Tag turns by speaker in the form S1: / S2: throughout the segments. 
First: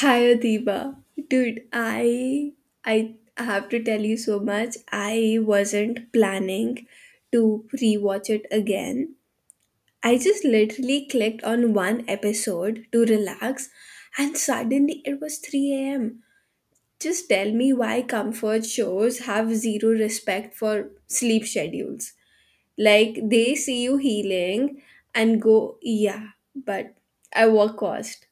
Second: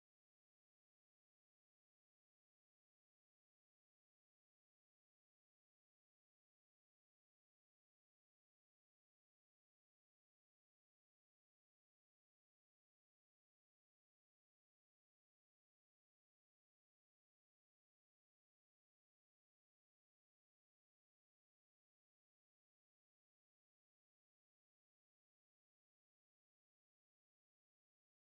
S1: Hi Adiba. Dude, I have to tell you so much. I wasn't planning to rewatch it again. I just literally clicked on one episode to relax, and suddenly it was 3 a.m. Just tell me why comfort shows have zero respect for sleep schedules. Like they see you healing and go, yeah, but I work cost.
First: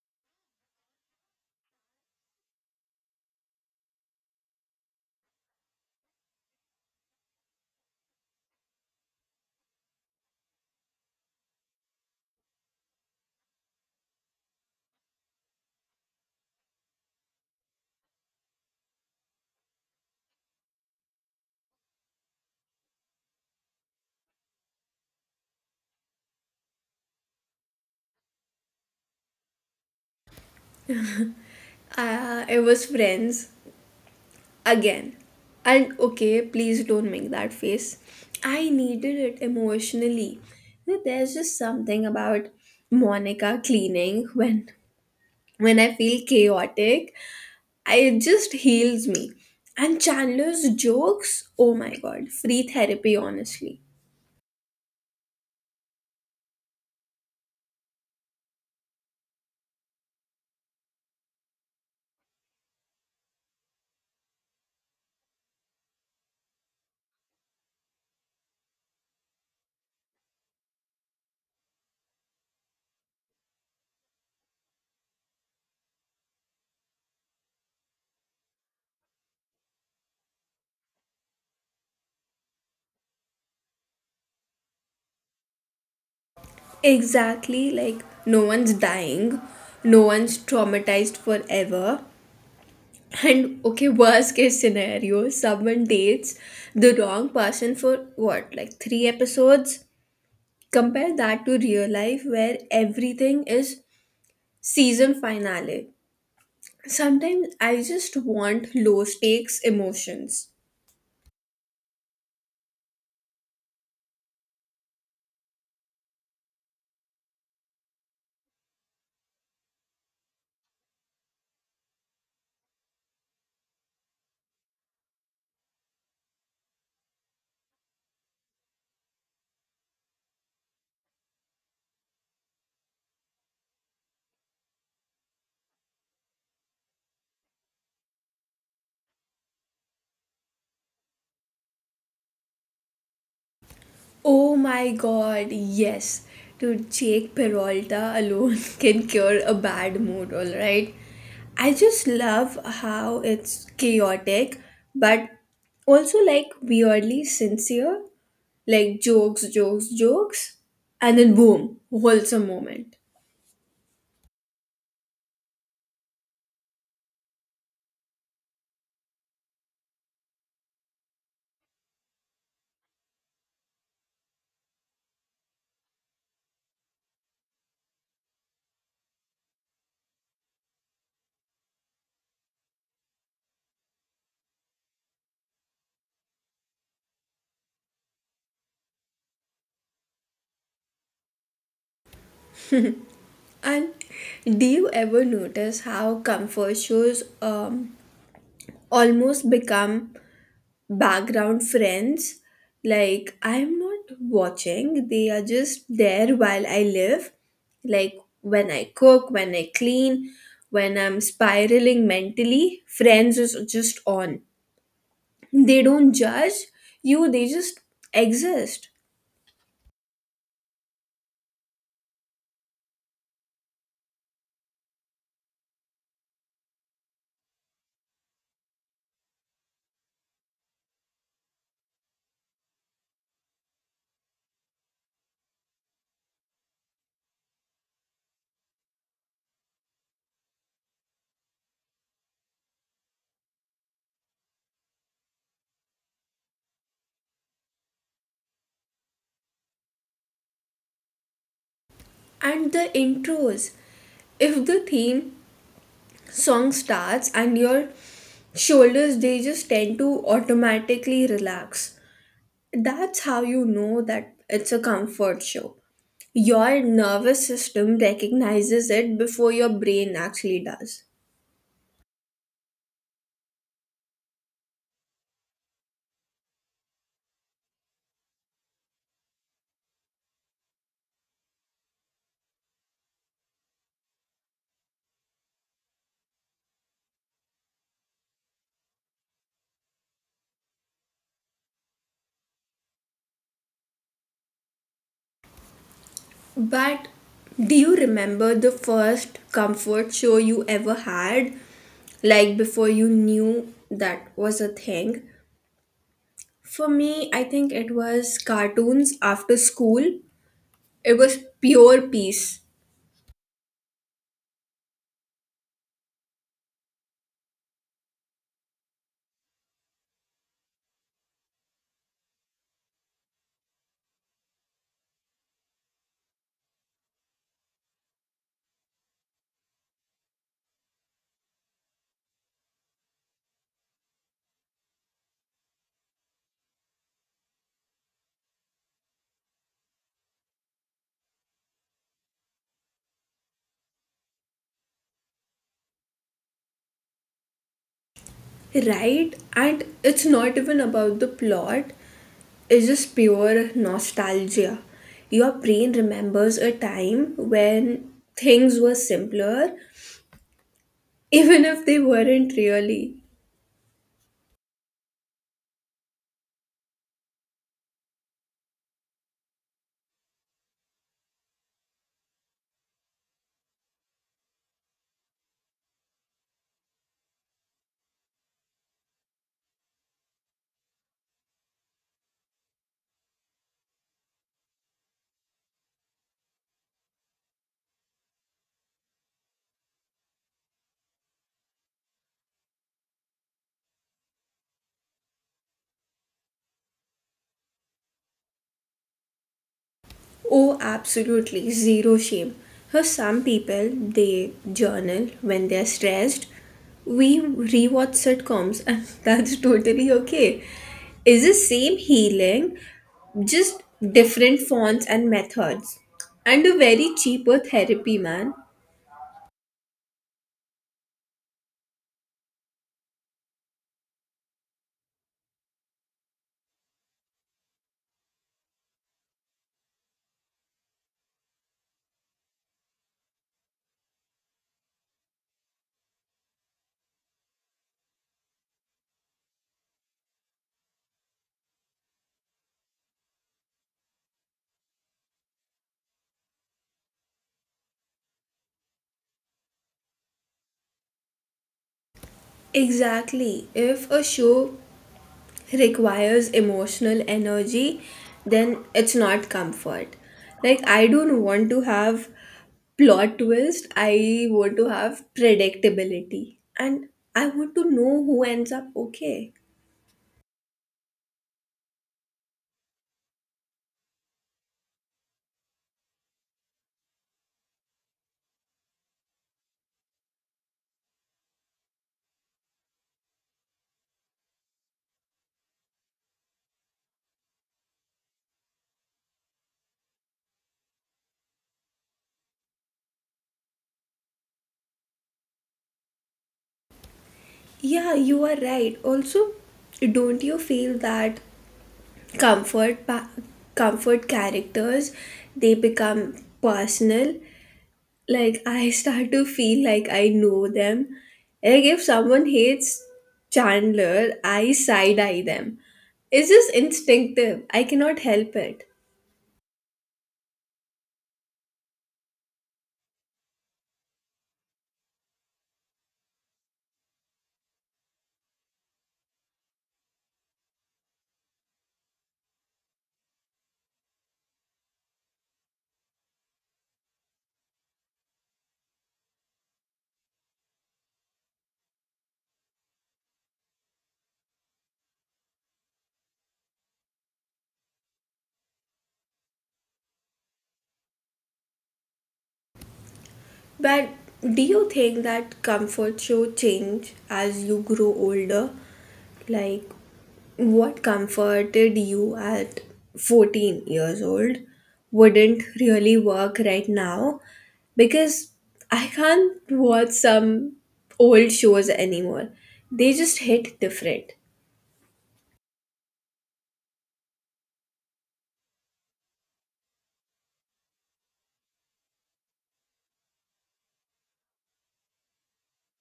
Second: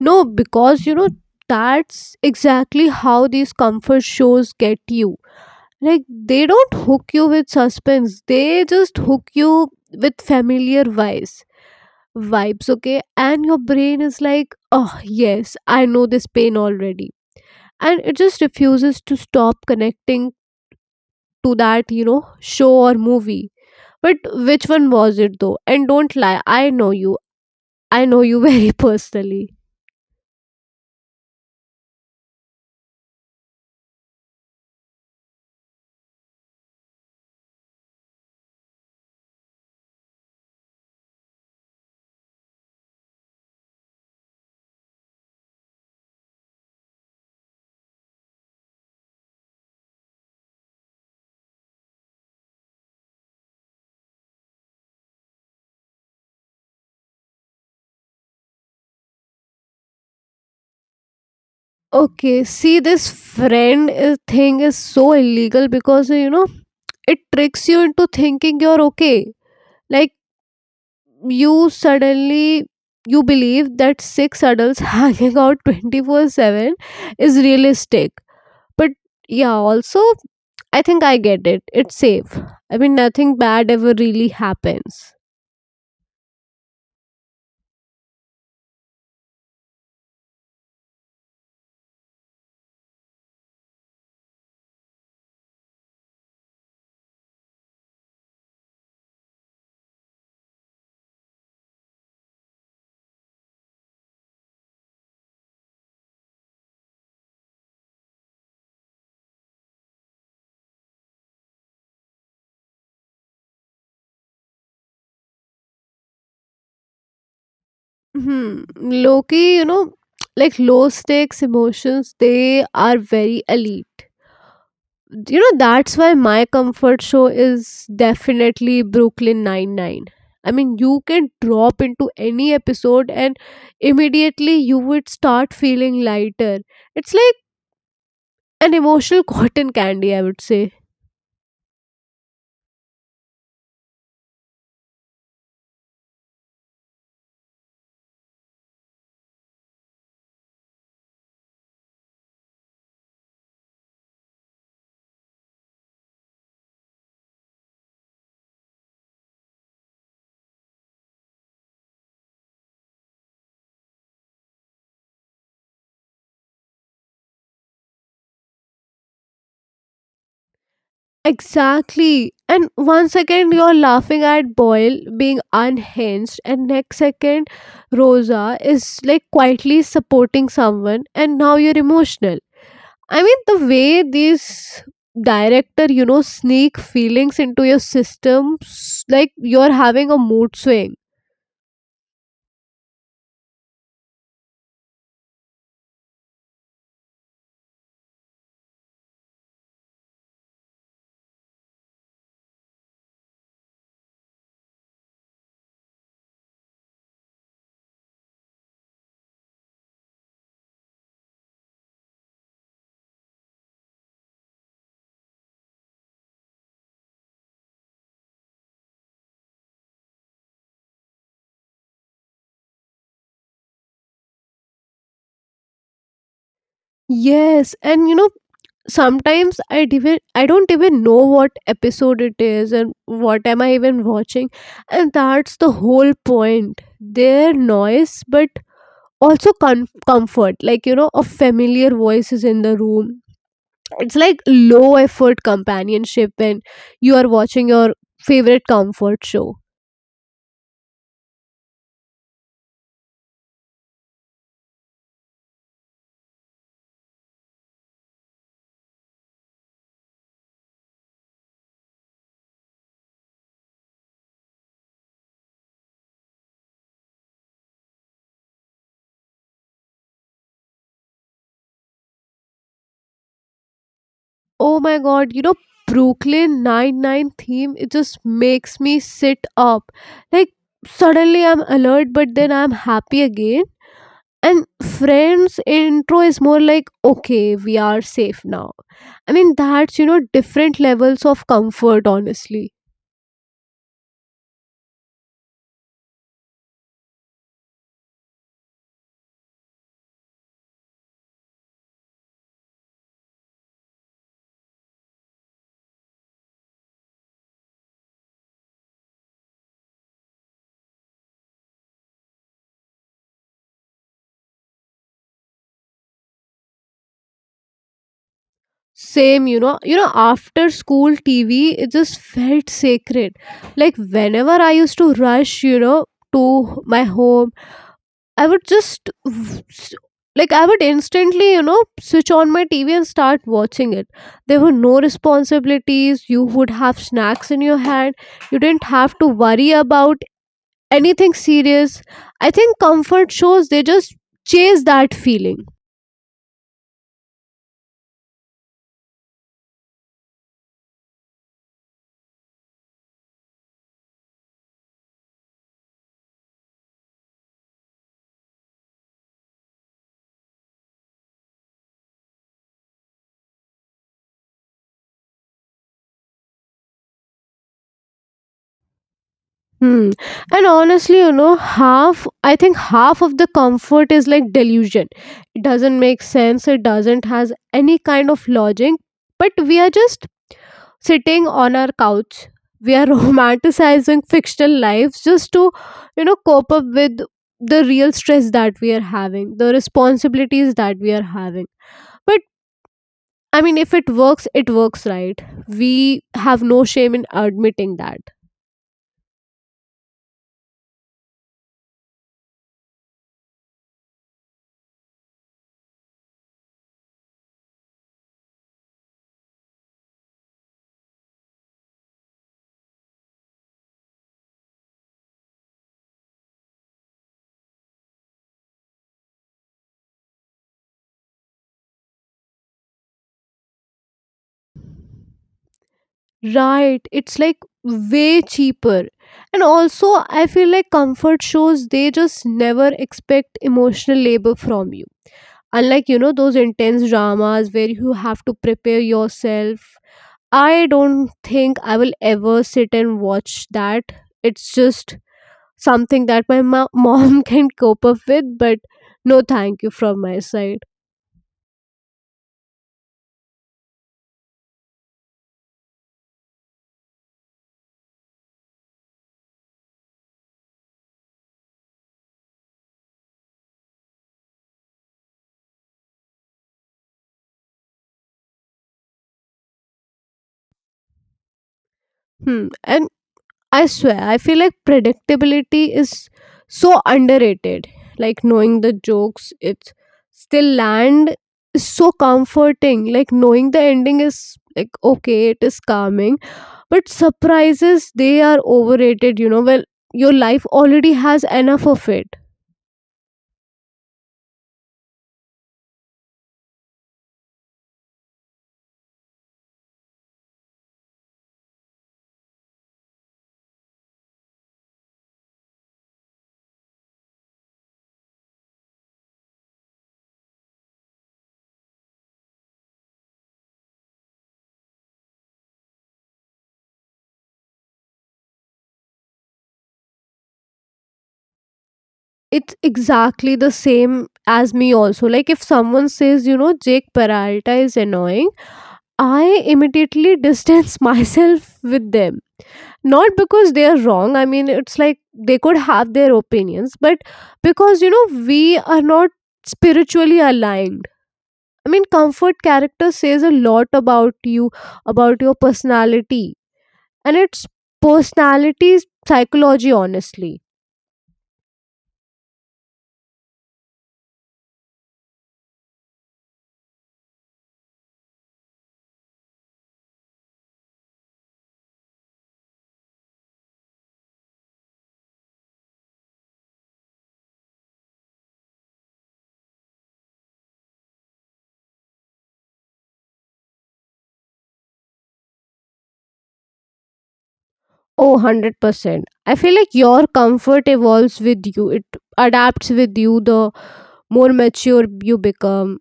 S2: No, because that's exactly how these comfort shows get you. Like they don't hook you with suspense. They just hook you with familiar vibes. Vibes, okay? And your brain is like, "Oh, yes, I know this pain already." And it just refuses to stop connecting to that show or movie. But which one was it though? And don't lie, I know you. I know you very personally.
S1: It was friends again. And okay, please don't make that face. I needed it emotionally. You know, there's just something about Monica cleaning when I feel chaotic, I, it just heals me. And Chandler's jokes, oh my god, free therapy honestly.
S2: Okay, see this thing is so illegal because it tricks you into thinking you're okay. Like you suddenly you believe that six adults hanging out 24/7 is realistic. But yeah, also I think I get it. It's safe. I mean nothing bad ever really happens.
S1: Exactly, like no one's dying, no one's traumatized forever. And okay, worst case scenario, someone dates the wrong person for what, like three episodes? Compare that to real life where everything is season finale. Sometimes I just want low stakes emotions.
S2: Hmm. Loki, like low stakes emotions, they are very elite. That's why my comfort show is definitely Brooklyn Nine Nine. I mean you can drop into any episode and immediately you would start feeling lighter. It's like an emotional cotton candy, I would say.
S1: Oh my god, yes. Dude, Jake Peralta alone can cure a bad mood, alright? I just love how it's chaotic, but also like weirdly sincere. Like jokes, jokes, jokes, and then boom, wholesome moment.
S2: Exactly, and one second you're laughing at Boyle being unhinged, and next second Rosa is like quietly supporting someone, and now you're emotional. I mean, the way these director sneak feelings into your system, like you're having a mood swing.
S1: And do you ever notice how comfort shows almost become background friends? Like, I'm not watching, they are just there while I live. Like, when I cook, when I clean, when I'm spiraling mentally, friends is just on. They don't judge you, they just exist.
S2: Yes, and sometimes I don't even know what episode it is and what am I even watching, and that's the whole point. Their noise, but also comfort. Like a familiar voice is in the room. It's like low effort companionship, and you are watching your favorite comfort show.
S1: And the intros. If the theme song starts, and your shoulders, they just tend to automatically relax. That's how you know that it's a comfort show. Your nervous system recognizes it before your brain actually does.
S2: Oh my god, Brooklyn Nine-Nine theme, it just makes me sit up. Like, suddenly I'm alert, but then I'm happy again. And Friends intro is more like, okay, we are safe now. I mean, that's, different levels of comfort, honestly.
S1: But do you remember the first comfort show you ever had? Like before you knew that was a thing? For me, I think it was cartoons after school. It was pure peace,
S2: Same, after school TV, it just felt sacred. Like, whenever I used to rush, to my home I would just I would instantly, switch on my TV and start watching it. There were no responsibilities. You would have snacks in your hand. You didn't have to worry about anything serious. I think comfort shows they just chase that feeling.
S1: right? And it's not even about the plot, it's just pure nostalgia. Your brain remembers a time when things were simpler, even if they weren't really.
S2: Hmm. And honestly, half I think half of the comfort is like delusion. It doesn't make sense. It doesn't has any kind of logic. But we are just sitting on our couch, we are romanticizing fictional lives just to cope up with the real stress that we are having, the responsibilities that we are having. But I mean, if it works it works, right? We have no shame in admitting that.
S1: Oh, absolutely, zero shame. For some people, they journal when they're stressed. We rewatch sitcoms, and that's totally okay. Is the same healing, just different fonts and methods, and a very cheaper therapy, man.
S2: Right, it's like way cheaper. And also, I feel like comfort shows they just never expect emotional labor from you, unlike those intense dramas where you have to prepare yourself. I don't think I will ever sit and watch that. It's just something that my mom can cope up with, but no thank you from my side.
S1: Exactly. If a show requires emotional energy, then it's not comfort. Like, I don't want to have plot twist, I want to have predictability. And I want to know who ends up okay.
S2: Hmm. And I swear, I feel like predictability is so underrated. Like knowing the jokes, it's still land is so comforting. Like knowing the ending is like okay, it is calming. But surprises, they are overrated. Well, your life already has enough of it.
S1: Yeah, you are right. Also, don't you feel that comfort pa- comfort characters, they become personal, like I start to feel like I know them. Like if someone hates Chandler, I side eye them. It's just instinctive. I cannot help it.
S2: It's exactly the same as me, also. Like, if someone says, Jake Peralta is annoying, I immediately distance myself with them. Not because they are wrong. I mean, it's like they could have their opinions, but because, we are not spiritually aligned. I mean, comfort character says a lot about you, about your personality, and it's personality's psychology, honestly.
S1: But do you think that comfort should change as you grow older? Like, what comforted you at 14 years old wouldn't really work right now, because I can't watch some old shows anymore. They just hit different.
S2: Oh, 100% I feel like your comfort evolves with you. It adapts with you the more mature you become.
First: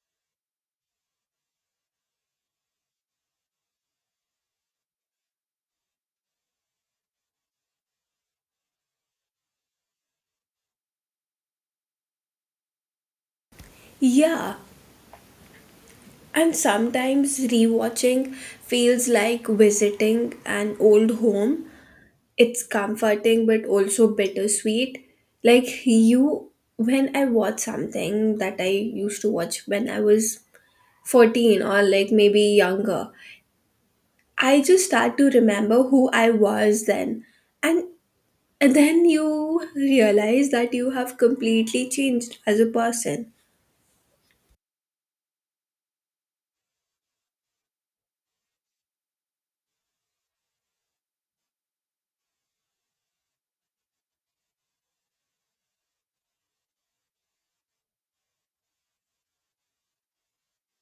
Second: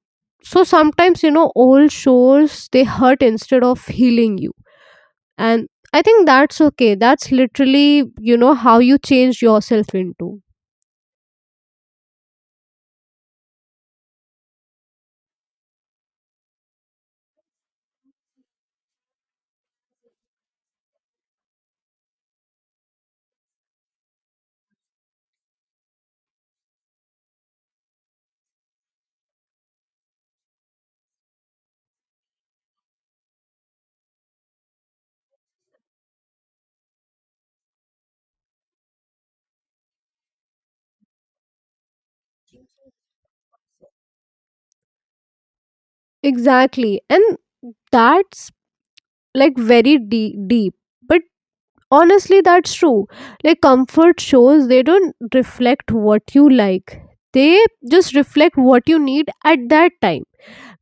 S2: So sometimes old shows they hurt instead of healing you. And I think that's okay. That's literally how you change yourself into.
S1: Yeah, and sometimes rewatching feels like visiting an old home, it's comforting but also bittersweet. Like you, when I watch something that I used to watch when I was 14 or like maybe younger, I just start to remember who I was then. And, and then you realize that you have completely changed as a person.
S2: Exactly, and that's like very deep, but honestly, that's true. Like comfort shows, they don't reflect what you like. They just reflect what you need at that time.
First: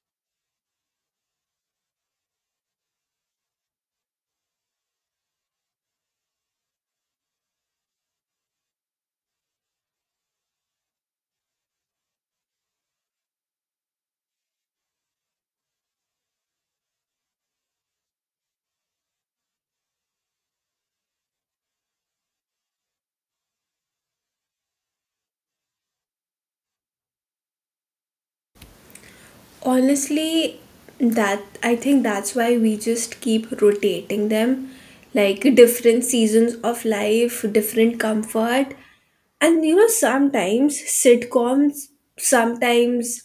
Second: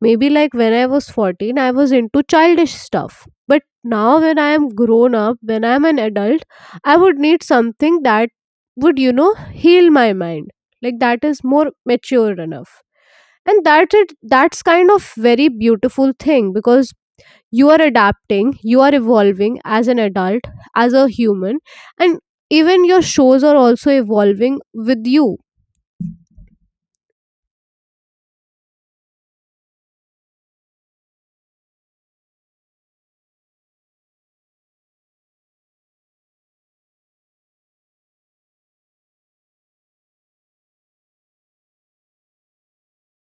S2: Maybe like when I was 14, I was into childish stuff. But now when I am grown up, when I am an adult, I would need something that would, heal my mind. Like that is more mature enough. And that's kind of very beautiful thing because you are adapting, you are evolving as an adult, as a human. And even your shows are also evolving with you.
S1: Honestly, that I think that's why we just keep rotating them, like different seasons of life, different comfort. And you know, sometimes sitcoms, sometimes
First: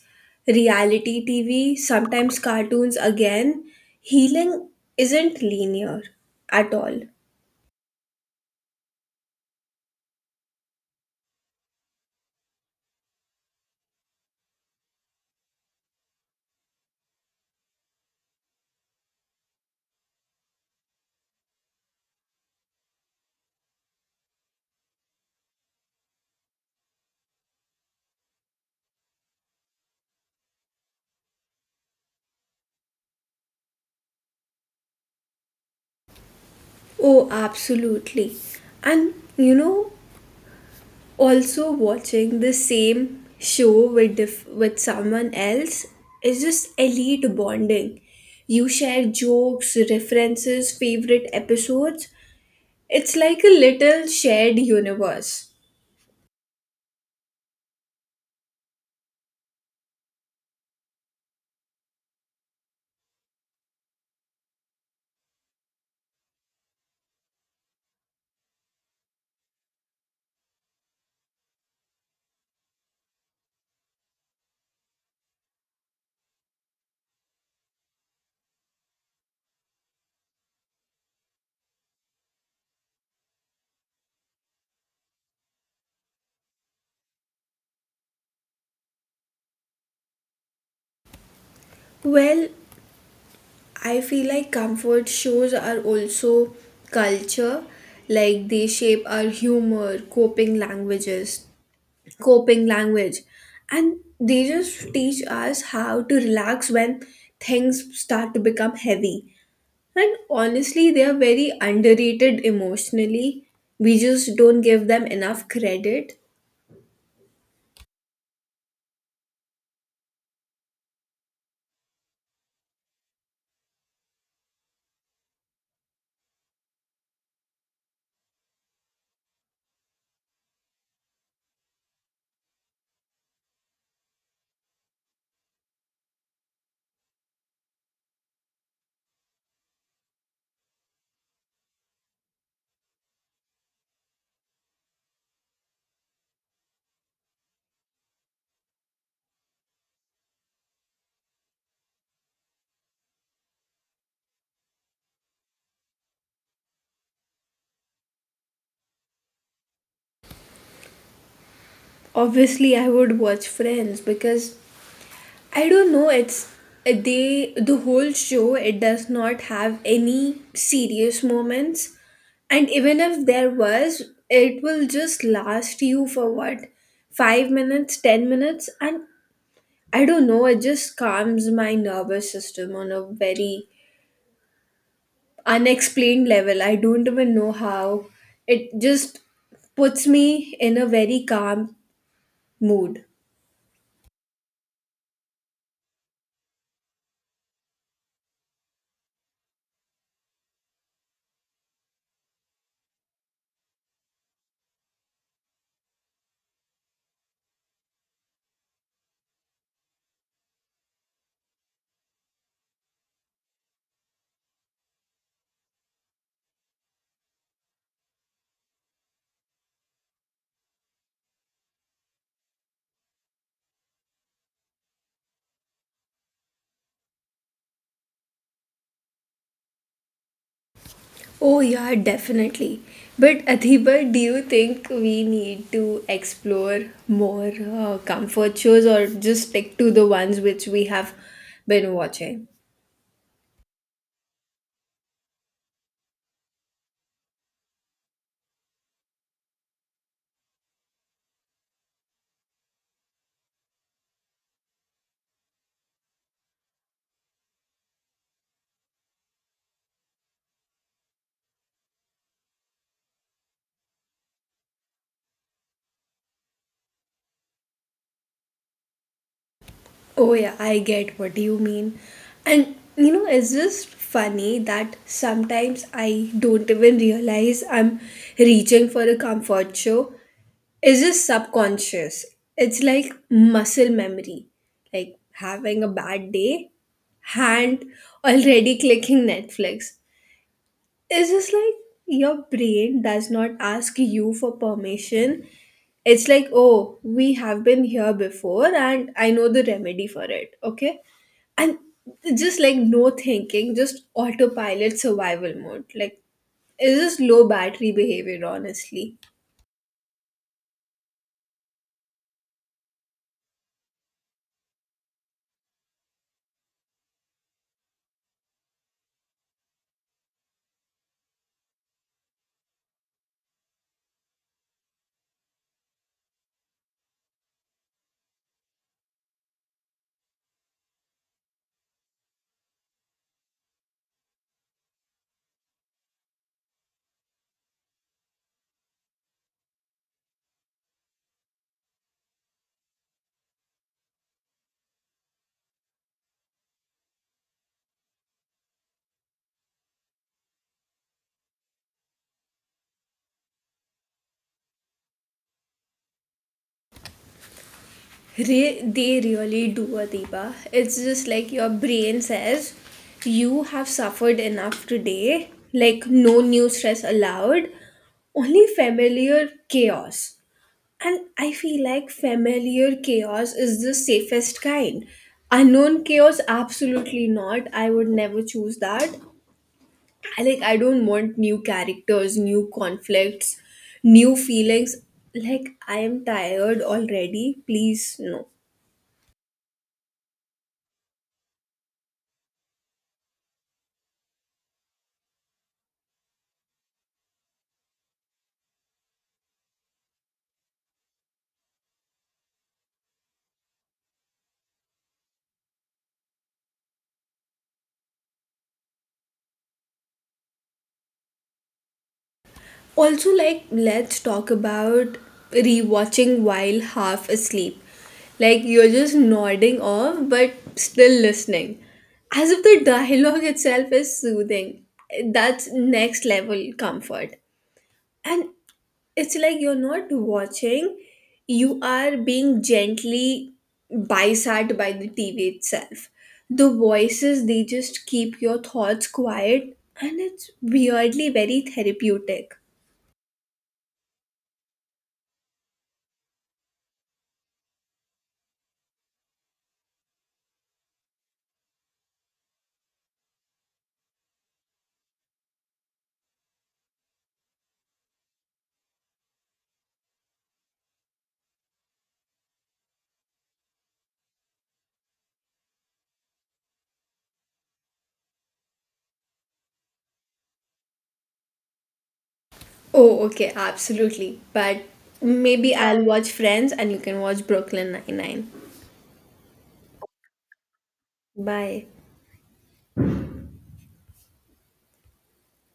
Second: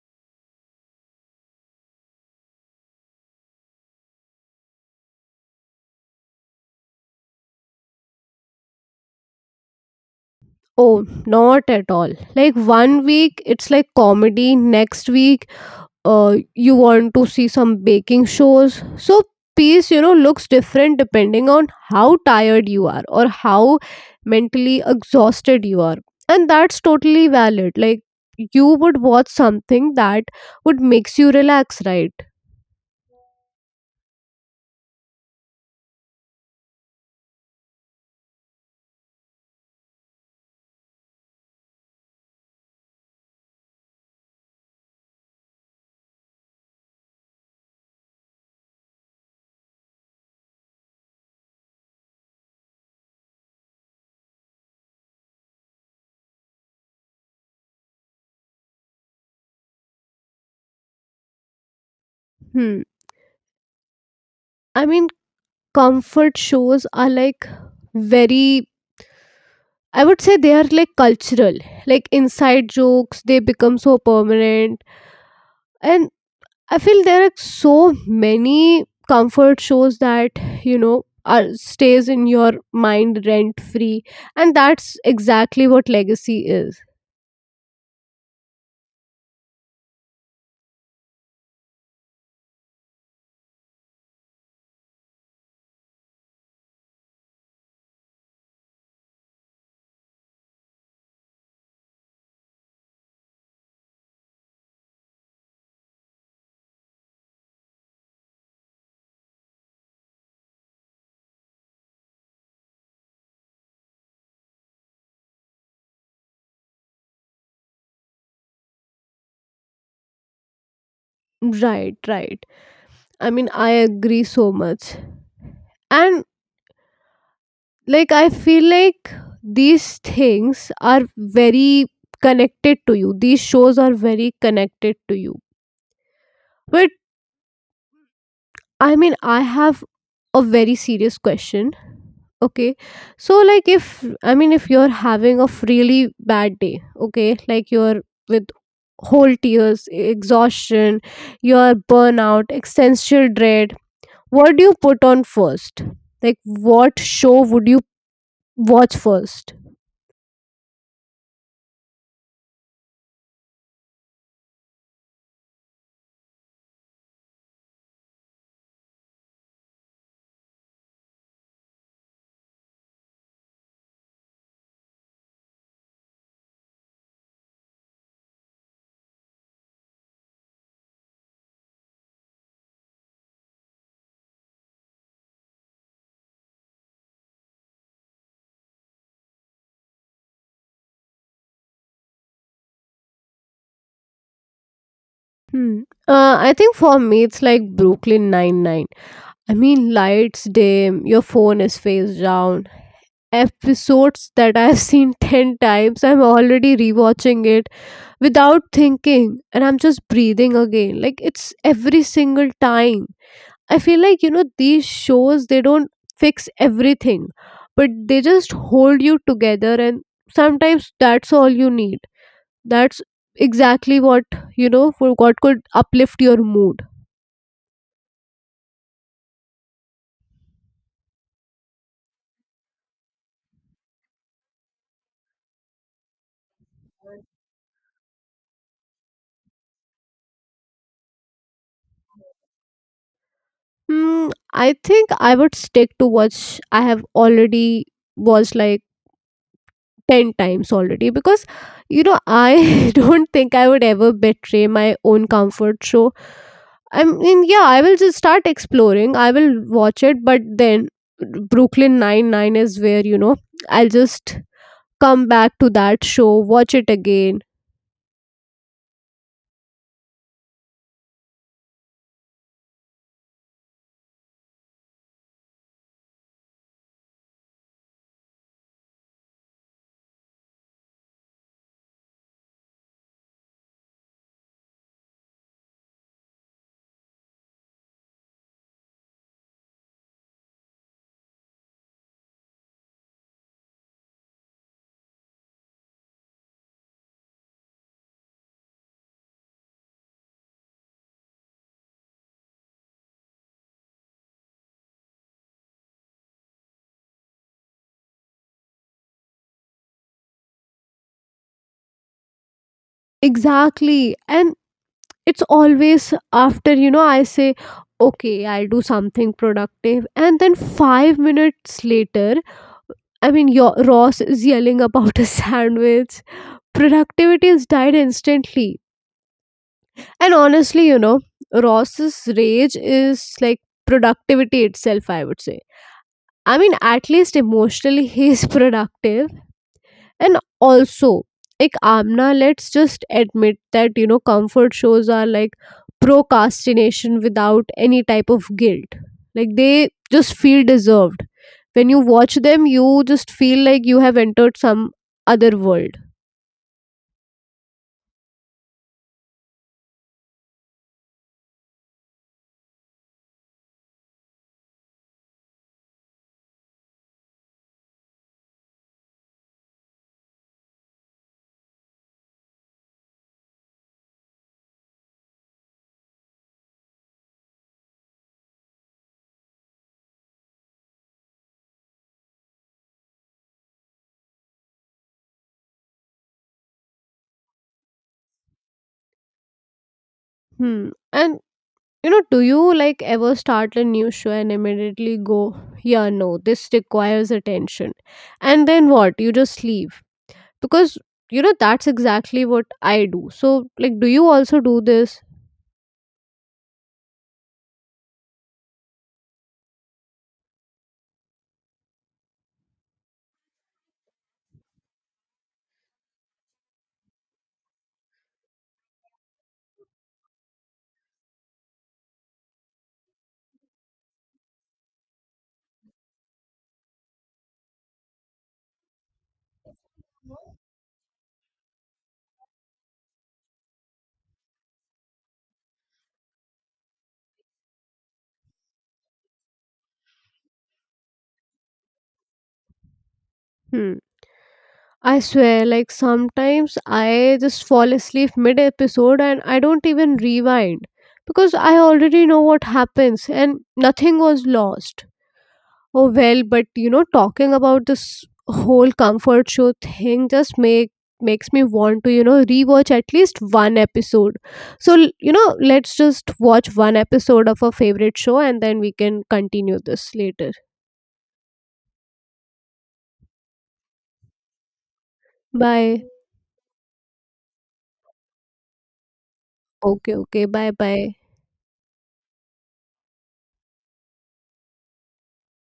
S1: reality TV, sometimes cartoons again, healing isn't linear at all.
S2: Oh, not at all. Like one week it's like comedy, next week you want to see some baking shows. So piece looks different depending on how tired you are or how mentally exhausted you are. And that's totally valid. Like you would watch something that would makes you relax, right?
S1: Oh, absolutely. And you know, also watching the same show with someone else is just elite bonding, you share jokes, references, favorite episodes. It's like a little shared universe.
S2: Hmm. I mean, comfort shows are like very, I would say they are like cultural. Like inside jokes, they become so permanent. And I feel there are so many comfort shows that are stays in your mind rent free, and that's exactly what legacy is.
S1: Well, I feel like comfort shows are also culture, like they shape our humor, coping languages, coping language, and they just teach us how to relax when things start to become heavy. And honestly, they are very underrated emotionally, we just don't give them enough credit.
S2: Right, right. I mean, I agree so much, and like I feel like these things are very connected to you. These shows are very connected to you. But I mean, I have a very serious question. Okay. So like if I mean if you're having a really bad day, okay, like you're with whole tears, exhaustion, your burnout, existential dread, what do you put on first? Like what show would you watch first?
S1: Obviously I would watch friends because I don't know, it's they the whole show, it does not have any serious moments. And even if there was, it will just last you for what? 5 minutes, 10 minutes? And I don't know, it just calms my nervous system on a very unexplained level. I don't even know how. It just puts me in a very calm mood.
S2: Hmm. I think for me it's like Brooklyn Nine Nine. I mean, lights dim, your phone is face down, episodes that I've seen 10 times. I'm already rewatching it without thinking and I'm just breathing again. Like it's every single time. I feel like, these shows they don't fix everything, but they just hold you together and sometimes that's all you need. That's exactly what, for what could uplift your mood.
S1: Oh, yeah, definitely. But Athiba, do you think we need to explore more comfort shows, or just stick to the ones which we have been watching?
S2: Hmm, I think I would stick to what I have already watched like 10 times already because I don't think I would ever betray my own comfort. So I mean, yeah, I will just start exploring. I will watch it, but then Brooklyn Nine Nine is where I'll just come back to that show, watch it again.
S1: Oh, yeah, I get what you mean. And you know, it's just funny that sometimes I don't even realize I'm reaching for a comfort show. It's just subconscious. It's like muscle memory, like having a bad day, hand already clicking Netflix. It's just like your brain does not ask you for permission. It's like, oh, we have been here before and I know the remedy for it, okay? And just like no thinking, just autopilot survival mode, like it's just low battery behavior honestly.
S2: Exactly, and it's always after I say okay I'll do something productive, and then 5 minutes later, I mean your Ross is yelling about a sandwich. Productivity has died instantly. And honestly, Ross's rage is like productivity itself, I would say. I mean, at least emotionally, he is productive. And also, like Amna, let's just admit that, comfort shows are like procrastination without any type of guilt. Like, they just feel deserved. When you watch them, you just feel like you have entered some other world.
S1: They really do, Adiba. It's just like your brain says, you have suffered enough today, like no new stress allowed, only familiar chaos. And I feel like familiar chaos is the safest kind. Unknown chaos, absolutely not. I would never choose that. I like I don't want new characters, new conflicts, new feelings. Like I am tired already. Please no.
S2: Hmm. And do you like ever start a new show and immediately go, yeah, no, this requires attention? And then what? You just leave. Because, that's exactly what I do. So, like, do you also do this?
S1: Also, like let's talk about rewatching while half asleep. Like you're just nodding off but still listening. As if the dialogue itself is soothing. That's next level comfort. And it's like you're not watching, you are being gently bisat by the TV itself, the voices they just keep your thoughts quiet, and it's weirdly very therapeutic.
S2: Hmm. I swear, like, sometimes I just fall asleep mid episode and I don't even rewind because I already know what happens and nothing was lost. Oh, well, but talking about this whole comfort show thing just makes me want to rewatch at least one episode. So let's just watch one episode of our favorite show, and then we can continue this later.
S1: Oh okay, absolutely. But maybe I'll
S2: Bye.
S1: watch friends and you can watch Brooklyn Nine Nine.
S2: Okay. Okay. Bye. Bye.
S1: Bye.